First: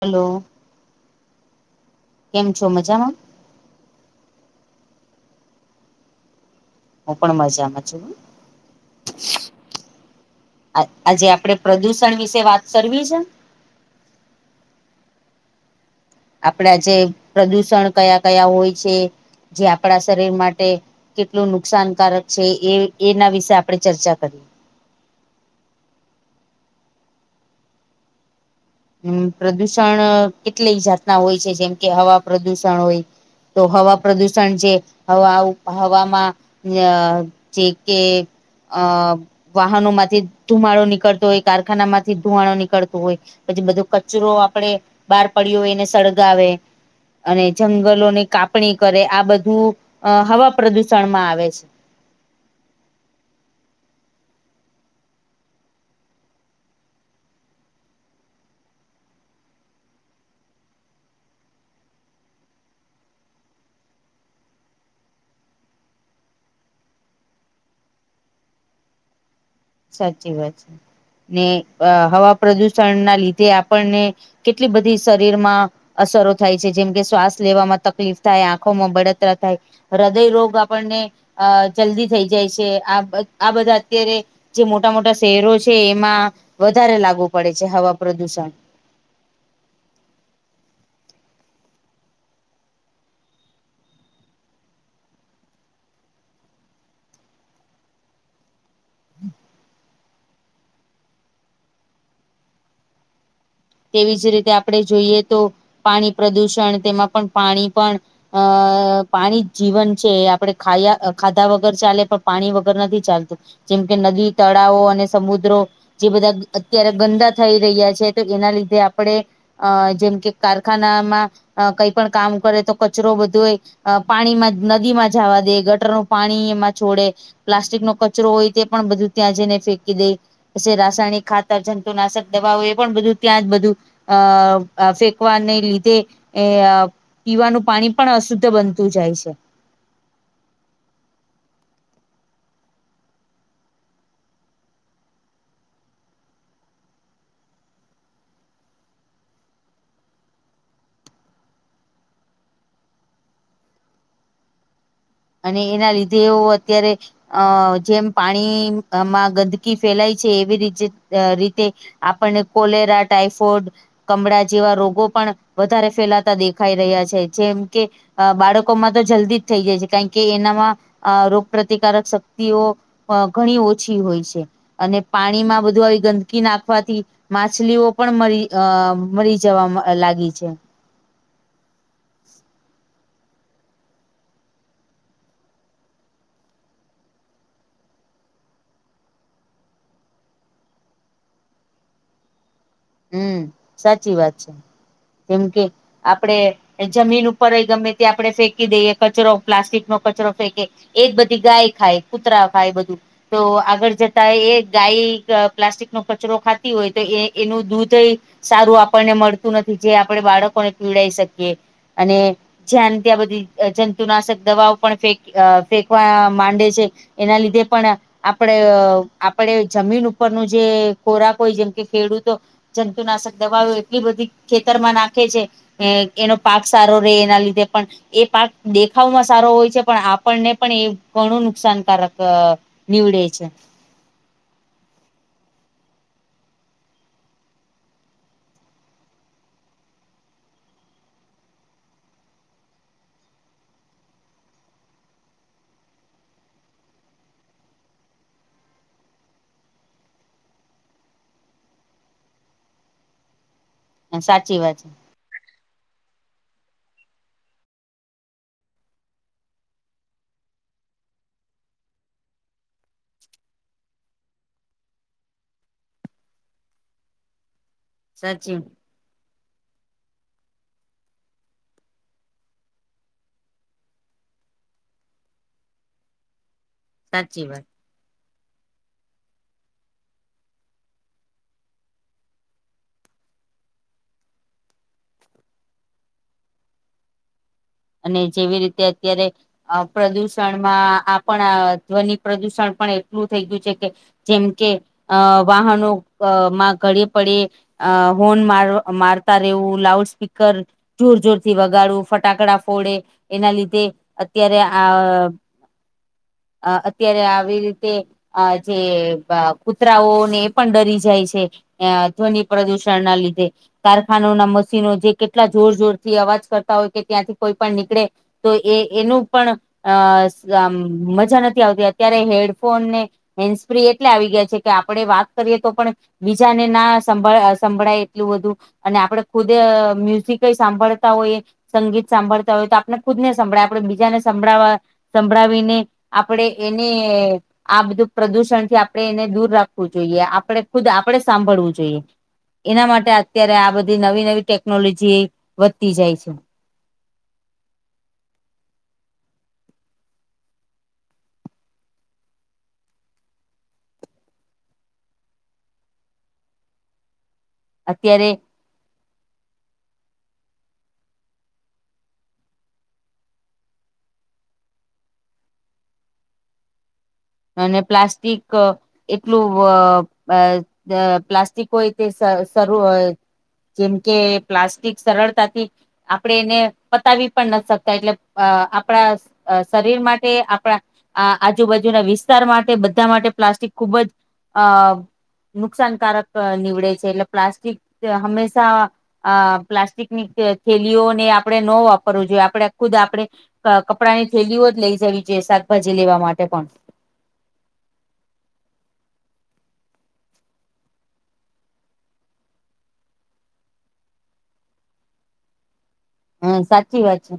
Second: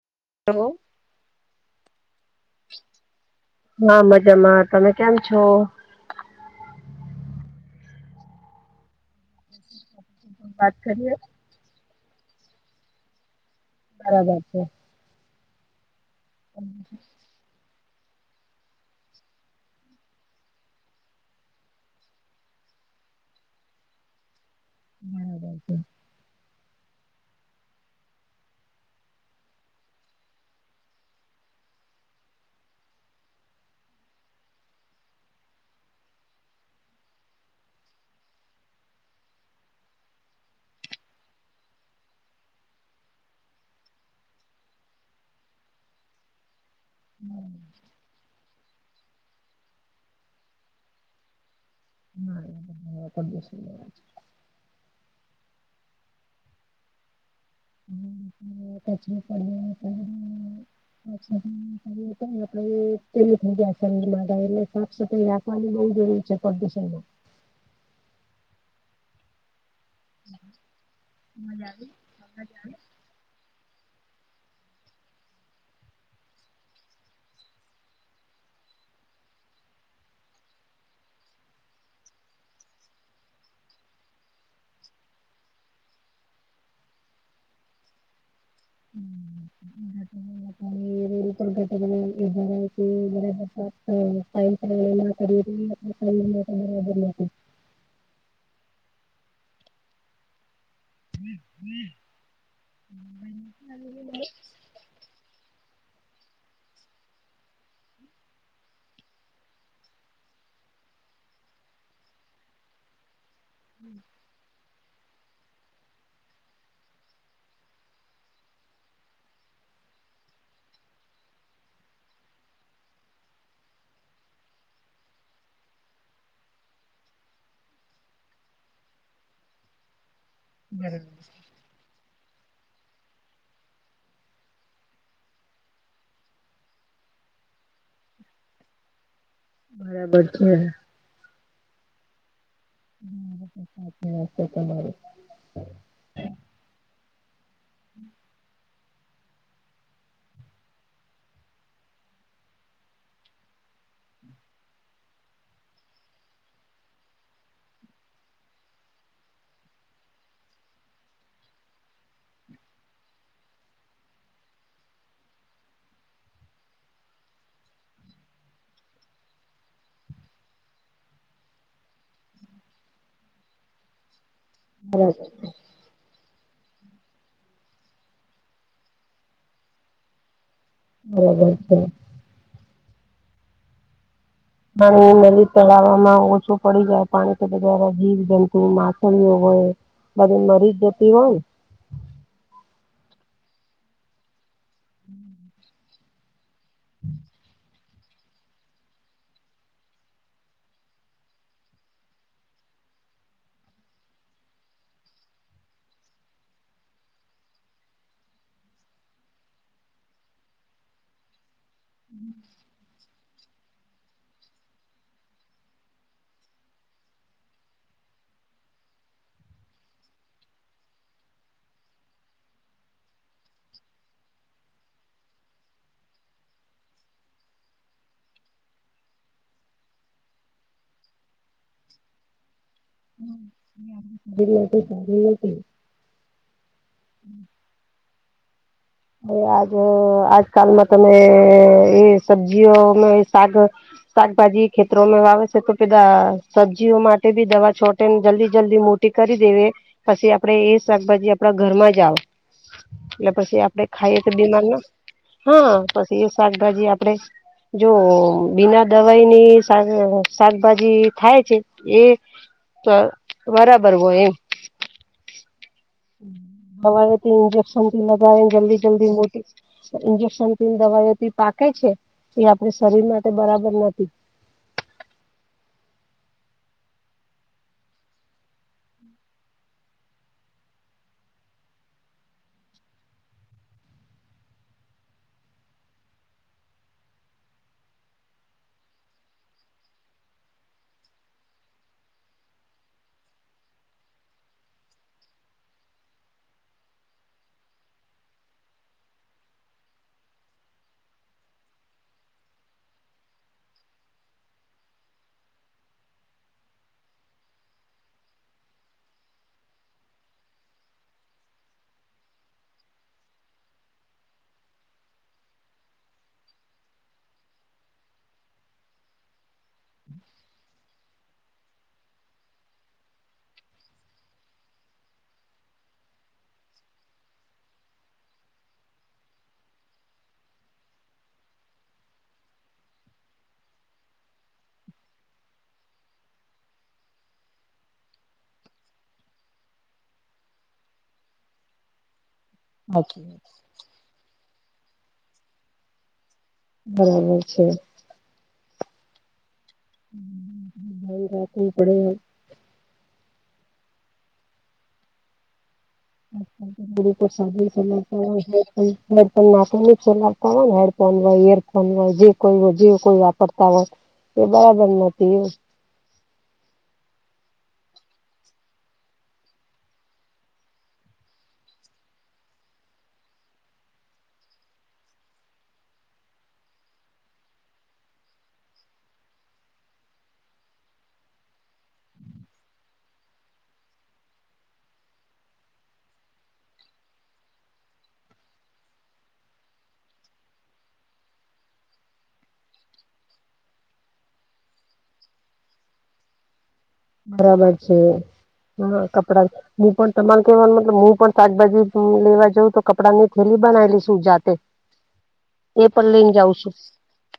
Hello! Hello. કેમ છો, મજામાં? હા, મજામાં. તમે કેમ છો? હું પણ મજામાં છું. વાત કરીએ આ-આજે આપડે પ્રદુષણ વિશે વાત કરવી છ? બરાબર છે. આપણા આજે પ્રદુષણ કયા કયા હોય છે જે આપડા શરીર માટે કેટલું નુકસાનકારક છે એ એના વિશે આપણે ચર્ચા કરીએ. બરાબર છે. હમ્મ, પ્રદુષણ કેટલી જાતના હોય છે જેમ કે હવા પ્રદુષણ હોય. તો હવા પ્રદુષણ જે હવા-હવામાં અ જે કે અ વાહનોમાંથી ધુમાડો નીકળતો હોય, કારખાનામાંથી ધુમાડો નીકળતો હોય. પછી બધો કચરો આપડે બહાર પડ્યો હોય એને સળગાવે અને જં ગલો ની કાપણી કરે આ બધું અ હવા પ્રદુષણમાં આવે છે. ના એને હવા પ્રદુષણ કહેવાય છે. [inaudible] [unintelligible] [unintelligible] થઈ ગયા એટલે સાફ સફાઈ રાખ [unintelligible] સાચી વાત છે ને મજા આવી અ હવા અવાજ આવે? પ્રદુષણ ના લીધે આપણને કેટલી બધી શરીરમાં અસરો થાય છે જેમ કે શ્વાસ લેવામાં તકલીફ થાય, આંખોમાં બળતરા થાય, હૃદય રોગ આપણને અ જલ્દી થઈ જાય છે આ બ આ બધા અત્યારે જે મોટા મોટા શહેરો છે એમાં વધારે લાગુ પડે છે હવા પ્રદુષણ. [unintelligible] [unintelligible] [unintelligible] [unintelligible] તેવી જ રીતે આપણે જોઈએ તો પાણી પ્રદુષણ તેમાં પણ પાણી પણ અ અ પાણી જીવન છે આપણે ખાયા ખાધા વગર ચાલે પણ પાણી વગર નથી ચાલતું. જેમ કે નદી તળાવો અને સમુદ્રો જે બધા અત્યારે ગંદા થઈ રહ્યા છે તો એના લીધે આપડણે અ જેમ કે કારખાનામાં અ કંઈક પણ કામ કરે તો કચરો બધો હોય અ પાણીમાં, નદીમાં જાવા દે ગટરનું પાણી એમાં છોડે પ્લાસ્ટિક નો કચરો હોય તે પણ બધું ત્યાં જઈને ફેંકી દે. પ રાસાયણિક ખાતર જંતુનાશક દવાઓ એ પણ બધું ત્યાં જ બધું અ અ ફેંકવાને લીધે એ પીવાનું પાણી પણ અશુદ્ધ બનતું જાય છે. બરાબર છે. હ સાશે તમારું એના લીધે એવું અત્યારે અ જેમ પાણીમાં ગંદકી ફેલાય છે. એવી રીતે રીતે આપણે કોલેરા ટાઈફોઈડ કમળા જેવા રોગો પણ વધારે ફેલાતા દેખાઈ રહ્યા છે. જેમ કે અ બાળકોમાં તો જલ્દી જ થઈ જાય છે. કાર એનામાં અ રોગપ્રતિકારક શક્તિઓ ઘણી ઓછી હોય છે. અને પાણીમાં બધું ગંદકી નાખવાથી માછલીઓ પણરી અ મરી જવા લાગી છે. બરાબર છે. પાણી નદી તલામાં ઓછું પડી જાય પાણી કે જીવ જંતુ માછલીઓ હોય. બધી મરી જતી હોય ન હમ સાચી વાત છે. કેમ કે આપડે જમીન ઉપર એ ગમે આપડણે ફેંકી દઈએ કચરો પ્લાસ્ટિકનો કચરો ફેંકે એ બધી ગાય ખાય કૂતરા ખાય બધું તો આગળ જતા એ ગાય પ્લાસ્ટિકનો કચરો ખાતી હોય તો એ એનું દૂધ એ સારું આપણને મળતું નથી. જે આપણે બાળકોને પીવડાઈ શકીએ અને જ્યા ન ત્યાં બધી જંતુનાશક દવાઓ પણ ફે ફેંકવા માંડે છે. એના લીધે પણ આપણે આપડ જમીન ઉપરનું જે ખોરાક હોય જેમ કે ખેડૂતો જંતુનાશક દવાઓ એટલી બધી ખેતરમાં નાખે છે. એનો પાક સારો રહે એના લીધે પણ એ પાક દેખાવમાં સારો હોય છે. પણ આપણને પણ એ ઘણું નુકસાનકારક નીવ ડે છે. [unintelligible] [unintelligible] આજ આજકાલમાં તમે એ સબ્જીઓમાં એ શાક શાકભાજી ખેતરોમાં વાવે છે. તો [unintelligible] સબ્જીઓ માટે બી દવા છોટે ને જલ્દી જલ્દી મો ટી કરી દેવે પછી આપડે એ શાકભાજી આપડા ઘરમાં જ આવ એટલે પછી આપડે ખાઈએ તો સાચી બીમાર વાત ના છે હા પછી એ શાકભાજી આપડે જો બિન દવાઈની શાક-શાકભાજી થાય છે. એ ત બરાબર હોય. એમ [unintelligible] ઇજેક્શનથી લગાવીને સાચી જલ્દી જલ્દી મોટી ઈન્જેક્શનથી ને દવાઓથી પાકે છે. એ આપડે શરીર માટે બરાબર નથી સાચી વાત અને જેવી રીતે અત્યારે આ પ્રદુષણમાં આ પણ ધ્વનિ પ્રદુષણ પણ એટલું થઈ ગયું છે કે જેમ કે અ વાહનોમાં [unintelligible] પડે અ હોન માર-મારતા રહેવું લાઉડ સ્પીકર જોર જોરથી વગાડવું ફટાકડા ફોડે એના લીધે અત્યારે આ અ અત્યારે આવી રીતે આ જે કૂતરાઓને એ પણ ડરી જાય છે. અ ધ્વનિ પ્રદુષણના લીધે કારખાનોઓ ના મશીનો જે કેટલા જોર જોર થી અવાજ કરતા હોય કે ત્યાંથી કોઈ પણ નીકળે તો એ એનું પણ અ આમ મજા નથી આવતી અત્યારે હેડફોનને હેન્સ ફ્રી એટલે આવી ગયા છે, કે આપડે વાત કરીએ તો પણ બીજાને ના સંભળ-સંભળાય એટલું બધું અને આપડે ખુદે મ્યુઝિકેય સાંભળતા હોયએ સંગીત સાંભળતા હોય તો આપણે ખુદને સંભળાય આપડે બીજાને સંભળાવા સંભળાવીને આપડે એને આ બધું પ્રદુષણ થી આપડે એને દૂર રાખવું જોઈએ આપડે ખુદ આપડે સાંભળવું જોઈએ એના માટે અત્યારે આ બધી નવી નવી ટેકનોલોજી વધતી જાય છે. બરાબર છે. હમ્મ [unintelligible] રાખવું પડે [inaudible] [unintelligible] [inaudible] હેડફોન [unintelligible] [unintelligible] હોય અત્યારે ને હેડફોન હોય યરફોન હોય જે કોઈ હોય જે કોઈ વાપરતા હોય [inaudible] એ બરાબર નથી એવું અને પ્લાસ્ટિક એટલું [unintelligible] પ્લાસ્ટિક હોય તે [unintelligible] [unintelligible] જેમકે પ્લાસ્ટિક સરળતાથી આપડે એને પતાવી પણ નથી શકતા એટલે અ આપણા અ શરીર માટે આપણા આ-આજુબાજુના વિસ્ તારા માટે બધા માટે પ્લાસ્ટિક ખુબ જ અ નુકસાનકારક નીવડે છે, એટલે પ્લાસ્ટિક હંમેશા અ પ્લાસ્ટિકની થેલીઓને આપડે નો વાપરવુ જોઈએ આપડે ખુદ આપડે કપડાંની થેલીઓ જ લઈ જવી જોઈએ શાકભાજી લેવા માટે પણ બરાબર છે, હા કપડા હું પણ તમારે કેવાનો મતલબ હું પણ શાકભાજી લેવા જઉં તો કપડાંની થેલી બનાઈ લીશું જાતે એ પણ લઈને હ જાઉં છું. સાચી વાત છે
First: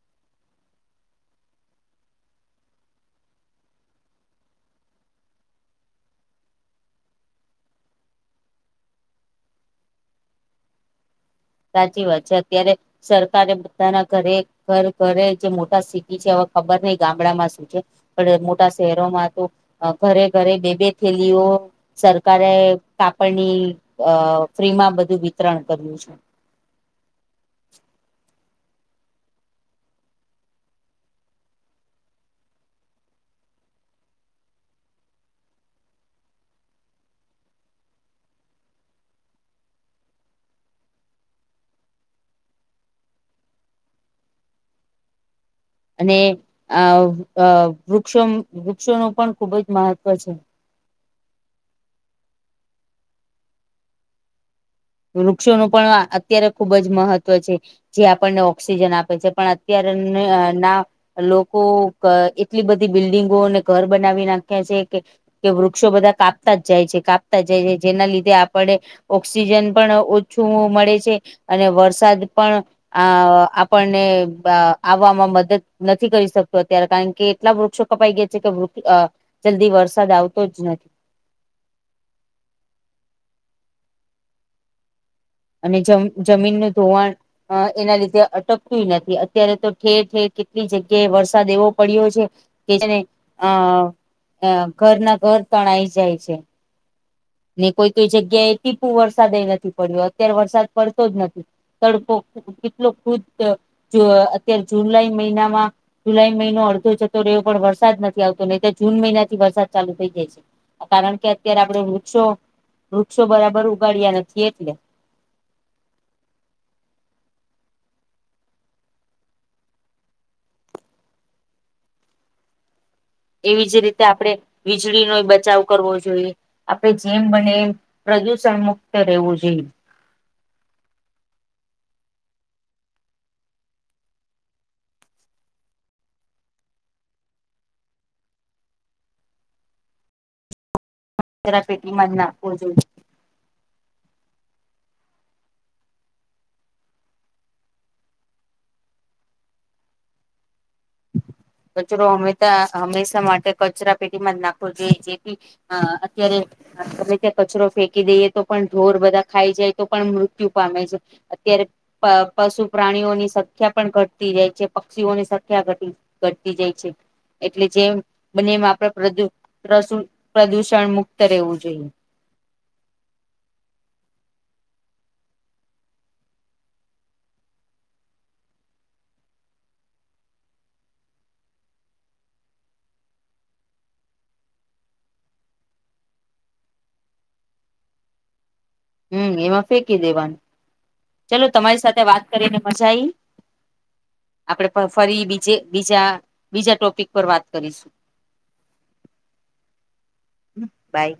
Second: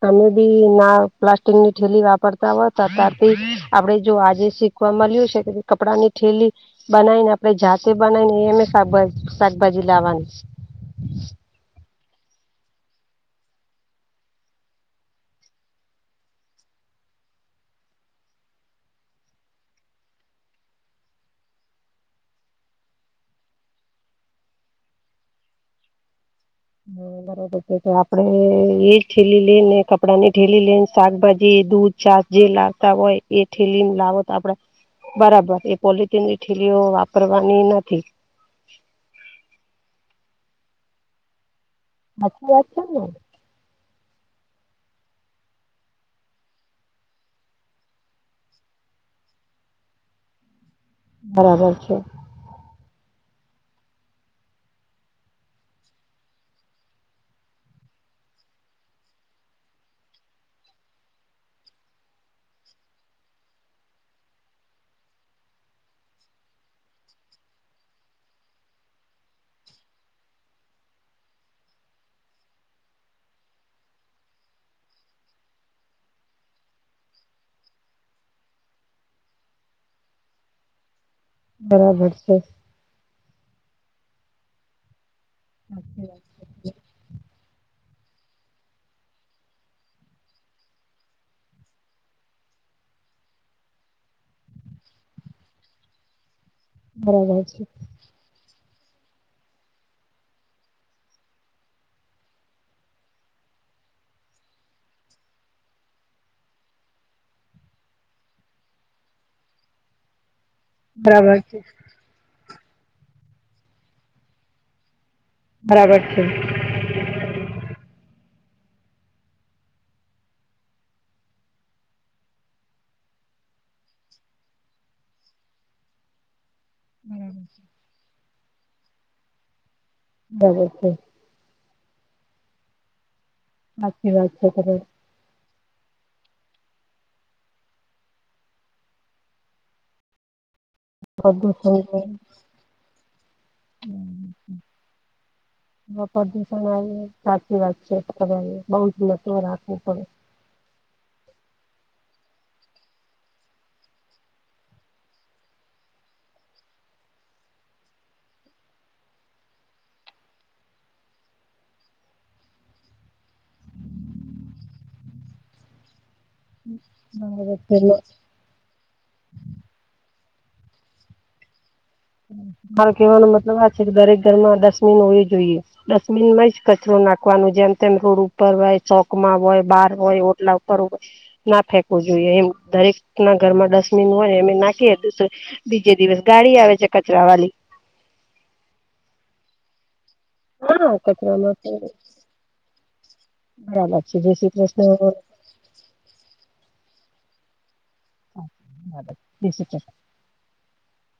તમે બી ના પ્લાસ્ટિકની થેલી વાપરતા હોત [unintelligible] તો અત્યારથી આપડે જો આજે શીખવા મળ્યું છે, કે કપડાની થેલી બનાઈને આપણે જાતે બનાઈને એમે શાકભા-શાકભાજી લાવવાની સાચી વાત છે, અત્યારે સરકારે બધાના ઘરે ઘરે ઘરે જે મોટા સિટી છે, હવે ખબર નહી ગામડામાં શું છે. પણ મોટા શહેરોમાં તો અ ઘરે ઘરે બે બે થેલીઓ સરકારે કાપડની અ ફ્રીમાં બધું વિતરણ કર્યું છે. હ બરોબર તો આપડે હ [unintelligible] એ જ થેલી લેયને કપડાં ની થેલી લેય ને શાકભાજી દૂધ છાસ જે લાવતા હોય એ થેલીની લાવો તો આપડે બરાબર એ પોલીથીન ની થે લીઓ વાપરવાની નથી હાચી વાત છે, ને અને આ અ અ વૃક્ષો વૃક્ષોનું પણ ખુબ જ મહત્વ છે. બરાબર છે. વૃક્ષોનું પણ અત્યારે ખુબ જ મહત્વ છે. જે આપણને ઓક્સિજન આપે છે, પણ અત્ય્યારે ને ના લોકો અ એટલી બધી બિલ્ડિંગોને ઘર બનાવી નાખ્યા છે. કે કે વૃક્ષો બધા કાપતા જાય છે. કાપતા જાય છે. જેના લીધે ઓક્સિજન પણ ઓછું મળે છે. અને વરસાદ પણ અ આપણને આવવામાં મદદ નથી કરી શકતો. અત્યારે કારણ કે એટલા વૃક્ષો કપાઈ ગયા છે. કે વૃ અ જલ્દી વરસાદ આવતો જ નથી. બરાબર છે. અને જમ જમીનનું ધોવાણ અ એના લીધે અટકતું નથી. અત્યારે તો ઠેર ઠેર કેટલી જગ્યાએ વરસાદ એવો પડ્યો છે. જેને અ અ ઘરના ઘર તણાઈ જાય છે. બરાબર છે ને કોઈ કોઈ જગ્યાએ ટીપુ વરસાદએ નથી પડ્યો અત્યારે વરસાદ પડતો જ નથી. તડકો કેટલો ખુ અત્યારે જુ જુલાઈ મહિનામાં જુલાઈ મહિનો અડધો જતો રહ્યો પણ વરસાદ નથી આવતો નહી. તો જૂન મહિના થી વરસાદ ચાલુ થઈ જાય છે. કારણ કે બરાબર અત્યારે છે આપડણે વૃક્ષો વૃક્ષો બરાબર ઉગાડ્યા નથી. એટલે બરાબર છે. એવી જ રીતે આપણે વીજળીનો બચાવ કરવો જોઈએ. આપણે જેમ બને એમ પ્રદૂષણ મુક્ત રહેવું જોઈએ. બરાબર સાચી વાત છે. તમારી કચરા પ્રદુષણ પેટીમાં જ નાખવો જોઇએ. હ પ્રદુષણ આવે સાચી વાત છે. તો તમે બઉ જ [unintelligible] રાખવું પડે કચરો હંમેશા હંમેશા માટે કચરા પેટીમાં જ નાખવો જોઈએ જેથી અ અત્યારે હા તમે ત્યાં કચરો ફેંકી દઈએ તો પણ ઢોર બધા ખાઈ જાય તો પણ મૃત્યુ પામે છે. અત્યારે પશુ પ્રાણીઓની સંખ્યા પણ ઘટતી જાય છે. પક્ષીઓની સંખ્યા ઘટી ઘટતી જાય છે. બરાબર એટલે છે જેમ બંને એમ આપડે પદુ પશ પ્રદુષણ મુક્ત રહેવું જોઈએ. માર કહેવાનો મતલબ આ છે. કે દરેક ઘર મા ડસમીન હોવી જોઈએ. ડસ્ટબિનમાં જ કચરો નાખવાનું જેમ તેમ રોડ ઉપર હોય ચોકમાં હોય બાર હોય ઓટલા ઉપર હોય. ના ફેંકવું જોઈએ. એમ દરેકના ઘરમાં ડસ્ટબિન હોય ને એમે નાખીએ. બીજે દિવસે ગાડી આવે છે. કચરા વાલી હમ એમાં ફેંકી દેવાનું હા ચલો કચરામાં તમારી સાથે વાત કરીને મજા આઈ બરાબર છે જય શ્રી કૃષ્ણ આપણેે ફરી બીજે બીજા બીજા ટોપિક પર વાત કરીશું. [unintelligible] હ બાય